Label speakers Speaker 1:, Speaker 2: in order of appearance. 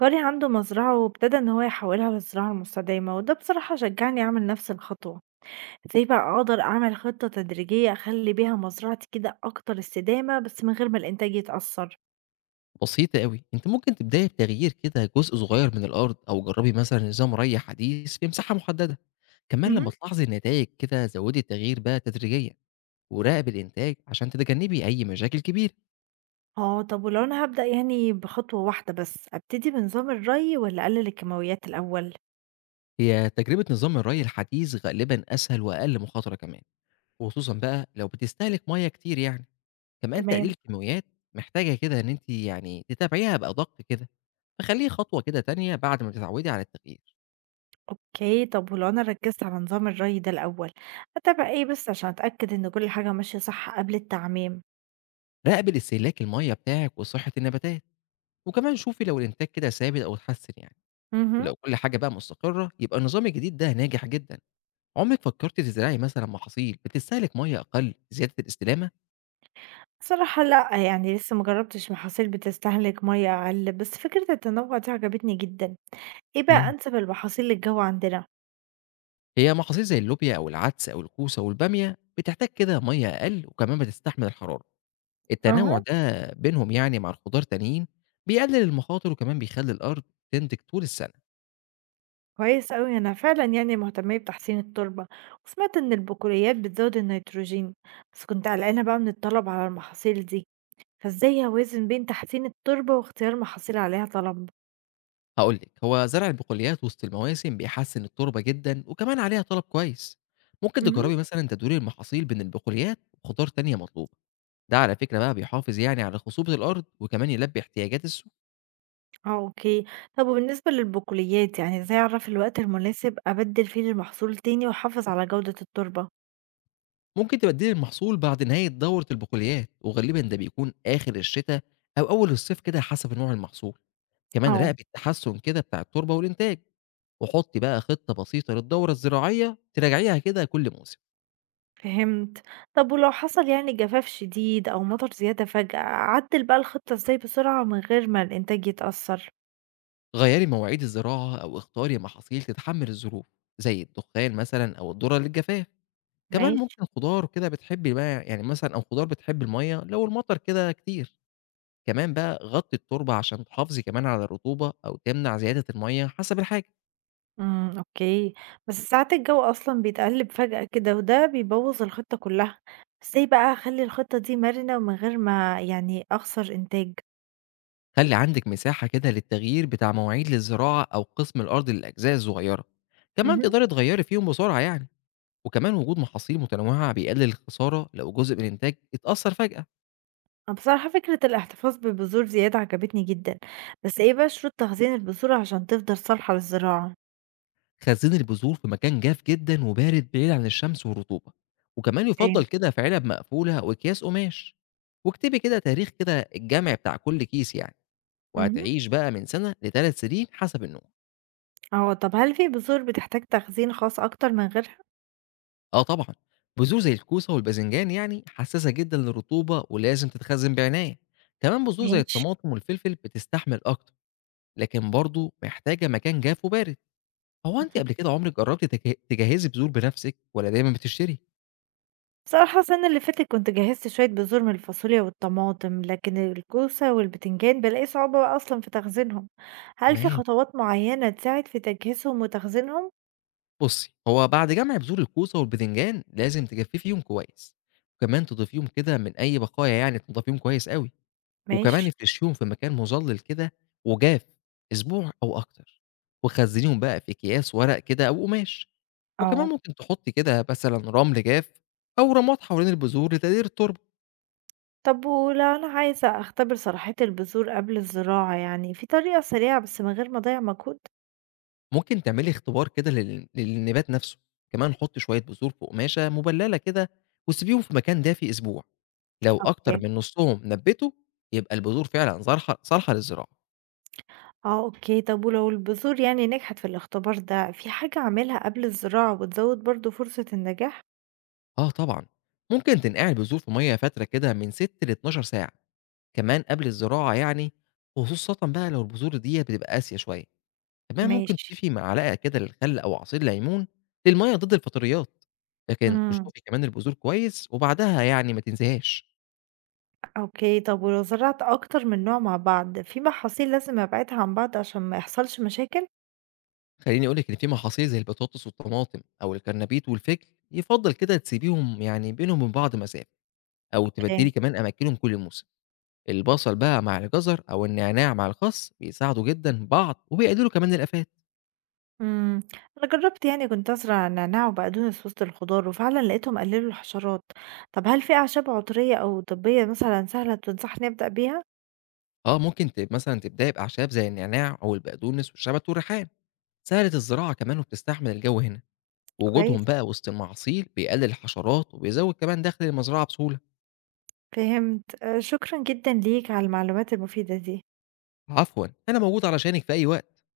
Speaker 1: جاري عنده مزرعة وابتدى إن هو يحولها للزراعة المستدامة وده بصراحة شجعني أعمل نفس الخطوة. ازاي بقى أقدر أعمل خطة تدريجية أخلي بيها مزرعتي كده أكتر استدامة بس من غير ما الإنتاج يتأثر.
Speaker 2: بسيطة أوي، أنتِ ممكن تبدئي بتغيير كده جزء صغير من الأرض، أو جربي مثلًا نظام ري حديث في مساحة محددة، كمان لما
Speaker 1: مهم.
Speaker 2: تلاحظي النتايج كده زودي التغيير بقى تدريجيًا، وراقبي الإنتاج عشان تتجنبي أي مشاكل كبيرة،
Speaker 1: اه، طب ولو أنا هبدأ يعني بخطوة واحدة بس أبتدي بنظام الري ولا أقلل الكيماويات الأول؟
Speaker 2: هي تجربة نظام الري الحديث غالبًا أسهل وأقل مخاطرة كمان، وخصوصًا بقى لو بتستهلك مَيّة كتير يعني، كمان تقليل
Speaker 1: تمام.
Speaker 2: الكيماويات محتاجة كده إن أنتِ يعني تتابعيها بأدق كده، فخليه خطوة كده تانية بعد ما تتعودي على التغيير،
Speaker 1: اوكي، طب ولو أنا ركزت على نظام الري ده الأول، أتابع ايه بس عشان أتأكد إن كل حاجة ماشية صح قبل التعميم؟
Speaker 2: راقبي الاستهلاك المَيّة بتاعِك وصحة النباتات. وكمان شوفي لو الإنتاج كده ثابت أو اتحسن يعني،
Speaker 1: مهم.
Speaker 2: ولو كل حاجة بقى مستقرة يبقى النظام الجديد ده ناجح جدًا. عمرِك فكرتِ تزرعي مثلًا محاصيل بتستهلك مَيّة أقل لزيادة الاستدامة؟
Speaker 1: بصراحة لأ، يعني لسه ما جرّبتش محاصيل بتستهلك مَيّة أقل، بس فكرة التنوّع دي عجبتني جدًا. إيه بقى
Speaker 2: إمم.
Speaker 1: أنسب المحاصيل للجو عندنا؟
Speaker 2: هي محاصيل زي اللوبيا أو العدس أو الكوسة والبامية بتحتاج كده مَيّة أقل وكمان بتستحمل الحرارة. التنوع
Speaker 1: أها،
Speaker 2: ده بينهم يعني مع الخضار تانيين بيقلل المخاطر وكمان بيخلّي الأرض تنتج طول السنة.
Speaker 1: كويس أوي، أنا فعلًا يعني مهتمية بتحسين التربة، وسمعت إن البقوليات بتزوّد النيتروجين، بس كنت قلقانة بقى من الطلب على المحاصيل دي، فإزاي أوازن بين تحسين التربة واختيار محاصيل عليها طلب؟
Speaker 2: هقول لك هو زرع البقوليات وسط المواسم بيحسن التربه جدا وكمان عليها طلب كويس. ممكن
Speaker 1: اهم.
Speaker 2: تجربي مثلا تدوير المحاصيل بين البقوليات وخضار تانية مطلوبه. ده على فكره بقى بيحافظ يعني على خصوبه الارض وكمان يلبي احتياجات السوق.
Speaker 1: آه، أوكي. طب وبالنسبة للبقوليات، يعني إزاي أعرف الوقت المناسب أبدّل فيه المحصول تاني وأحافظ على جودة التربة؟
Speaker 2: ممكن تبدلي المحصول بعد نهايه دوره البقوليات وغالبا ده بيكون اخر الشتاء او اول الصيف كده حسب نوع المحصول. كمان
Speaker 1: آه.
Speaker 2: راقبي التحسن كده بتاع التربه والانتاج، وحطي بقى خطه بسيطه للدوره الزراعيه تراجعيها كده كل موسم.
Speaker 1: فهمت. طب ولو حصل يعني جفاف شديد أو مطر زيادة فجأة، أعدّل بقى الخطة إزاي بسرعة من غير ما الإنتاج يتأثّر؟
Speaker 2: غيّري مواعيد الزراعة أو اختاري محاصيل تتحمل الظروف، زي الدخان مثلًا أو الذرة للجفاف، كمان
Speaker 1: ماشي.
Speaker 2: ممكن خضار كده بتحبي بقى يعني مثلًا أو خضار بتحب المَيّة لو المطر كده كتير، كمان بقى غطّي التربة عشان تحافظي كمان على الرطوبة أو تمنع زيادة المَيّة حسب الحاجة،
Speaker 1: إمم، أوكي. بس ساعات الجو أصلًا بيتقلّب فجأة كده وده بيبوّظ الخطة كُلّها، إزاي بقى أخلّي الخطة دي مرنة ومن غير ما يعني أخسر إنتاج؟
Speaker 2: خلّي عندِك مساحة كده للتغيير بتاع مواعيد للزراعة أو قسم الأرض للأجزاء الصغيرة، كمان
Speaker 1: اهم.
Speaker 2: تقدري تغيّري فيهم بسرعة يعني، وكمان وجود محاصيل متنوعة بيقلل الخسارة لو جزء من الإنتاج اتأثّر فجأة.
Speaker 1: أنا بصراحة فكرة الاحتفاظ ببذور زيادة عجبتني جدًا، بس إيه بقى شروط تخزين البذور عشان تفضل صالحة للزراعة؟
Speaker 2: خزّين البذور في مكان جاف جدًا وبارد بعيد عن الشمس والرطوبة، وكمان يُفضّل
Speaker 1: تمام.
Speaker 2: كده في علب مقفولة أو أكياس قماش، واكتبي كده تاريخ كده الجمع بتاع كل كيس يعني،
Speaker 1: اهم.
Speaker 2: وهتعيش بقى من سنة ل3 سنين حسب النوع.
Speaker 1: آه، طب هل في بذور بتحتاج تخزين خاص أكتر من غيرها؟
Speaker 2: آه طبعًا، بذور زي الكوسة والباذنجان يعني حسّاسة جدًا للرطوبة ولازم تتخزّن بعناية، كمان بذور زي
Speaker 1: ماشي.
Speaker 2: الطماطم والفلفل بتستحمل أكتر، لكن برضه محتاجة مكان جاف وبارد. هو أنتِ
Speaker 1: اهم.
Speaker 2: قبل كده عمرِك جرّبتِ تجهّزي بذور بنفسِك والّا دايمًا بتشتري؟
Speaker 1: بصراحة السنة اللي فاتت كنت جهّزت شوية بذور من الفاصوليا والطماطم، لكن الكوسة والبتنجان بالاقي صعوبة بقى أصلًا في تخزينهم. هل في
Speaker 2: تمام.
Speaker 1: خطوات معيّنة تساعد في تجهيزهم وتخزينهم؟
Speaker 2: بُصّي، هو بعد جمع بذور الكوسة والباذنجان لازم تجفّفيهم كويس، وكمان تضيفيهم كده من أي بقايا يعني تنضفيهم كويس أوي، وكمان
Speaker 1: ماشي.
Speaker 2: افرشيهم في مكان مُظلّل كده وجاف أسبوع أو أكتر، وخزّنيهم بقى في أكياس ورق كده أو قماش، وكمان
Speaker 1: آه.
Speaker 2: ممكن تحطّي كده مثلًا رمل جاف أو رماد حوالين البذور لتقليل التربة.
Speaker 1: طب ولو أنا عايزة أختبر صلاحية البذور قبل الزراعة يعني، في طريقة سريعة بس من غير ما أضيّع مجهود؟
Speaker 2: ممكن تعملي اختبار كده للنبات نفسه، كمان حُطّي شوية بذور في قماشة مبللة كده وسيبيهم في مكان دافي أسبوع، لو أكتر
Speaker 1: أوكي.
Speaker 2: من نُصّهم نبّتوا يبقى البذور فعلًا صارحة صالحة للزراعة.
Speaker 1: آه، أوكي. طب ولو البذور يعني نجحت في الاختبار ده، في حاجة أعملها قبل الزراعة وتزود برضه فرصة النجاح؟
Speaker 2: آه طبعًا، ممكن تنقعي البذور في مَيّة فترة كده من 6 ل12 ساعة، كمان قبل الزراعة يعني، خصوصًا بقى لو البذور ديّة بتبقى قاسية شوية، كمان ممكن
Speaker 1: ماشي.
Speaker 2: تضيفي معلقة كده للخل أو عصير ليمون للمَيّة ضد الفطريات، لكن
Speaker 1: إمم.
Speaker 2: اشطفي كمان البذور كويس وبعدها يعني ما تنسيهاش.
Speaker 1: أوكي، طب ولو زرعت أكتر من نوع مع بعض، في محاصيل لازم أبعدها عن بعض عشان ما يحصلش مشاكل؟
Speaker 2: خليني اقول لك ان في محاصيل زي البطاطس والطماطم او الكرنبيط والفجل يفضل كده تسيبيهم يعني بينهم وبين بعض مسافه، او
Speaker 1: تمام.
Speaker 2: تبدلي كمان اماكنهم كل موسم. البصل بقى مع الجزر او النعناع مع الخس بيساعدوا جدا بعض وبيقللوا كمان الافات.
Speaker 1: امم. أنا جربت يعني كنت أزرع نعناع وبقدونس وسط الخضار وفعلا لقيتهم قللوا الحشرات. طب هل في أعشاب عطرية أو طبية مثلا سهلة تنصحني أبدأ بيها؟
Speaker 2: اه ممكن مثلا تبداي باعشاب زي النعناع او البقدونس والشبت والريحان، سهله الزراعه كمان وبتستحمل الجو هنا،
Speaker 1: كويس.
Speaker 2: وجودهم بقى وسط المحاصيل بيقلل الحشرات وبيزود كمان دخل المزرعه بسهوله.
Speaker 1: فهمت. آه، شكرا جدا ليك على المعلومات المفيدة دي.
Speaker 2: عفوا انا موجود علشانك في اي وقت.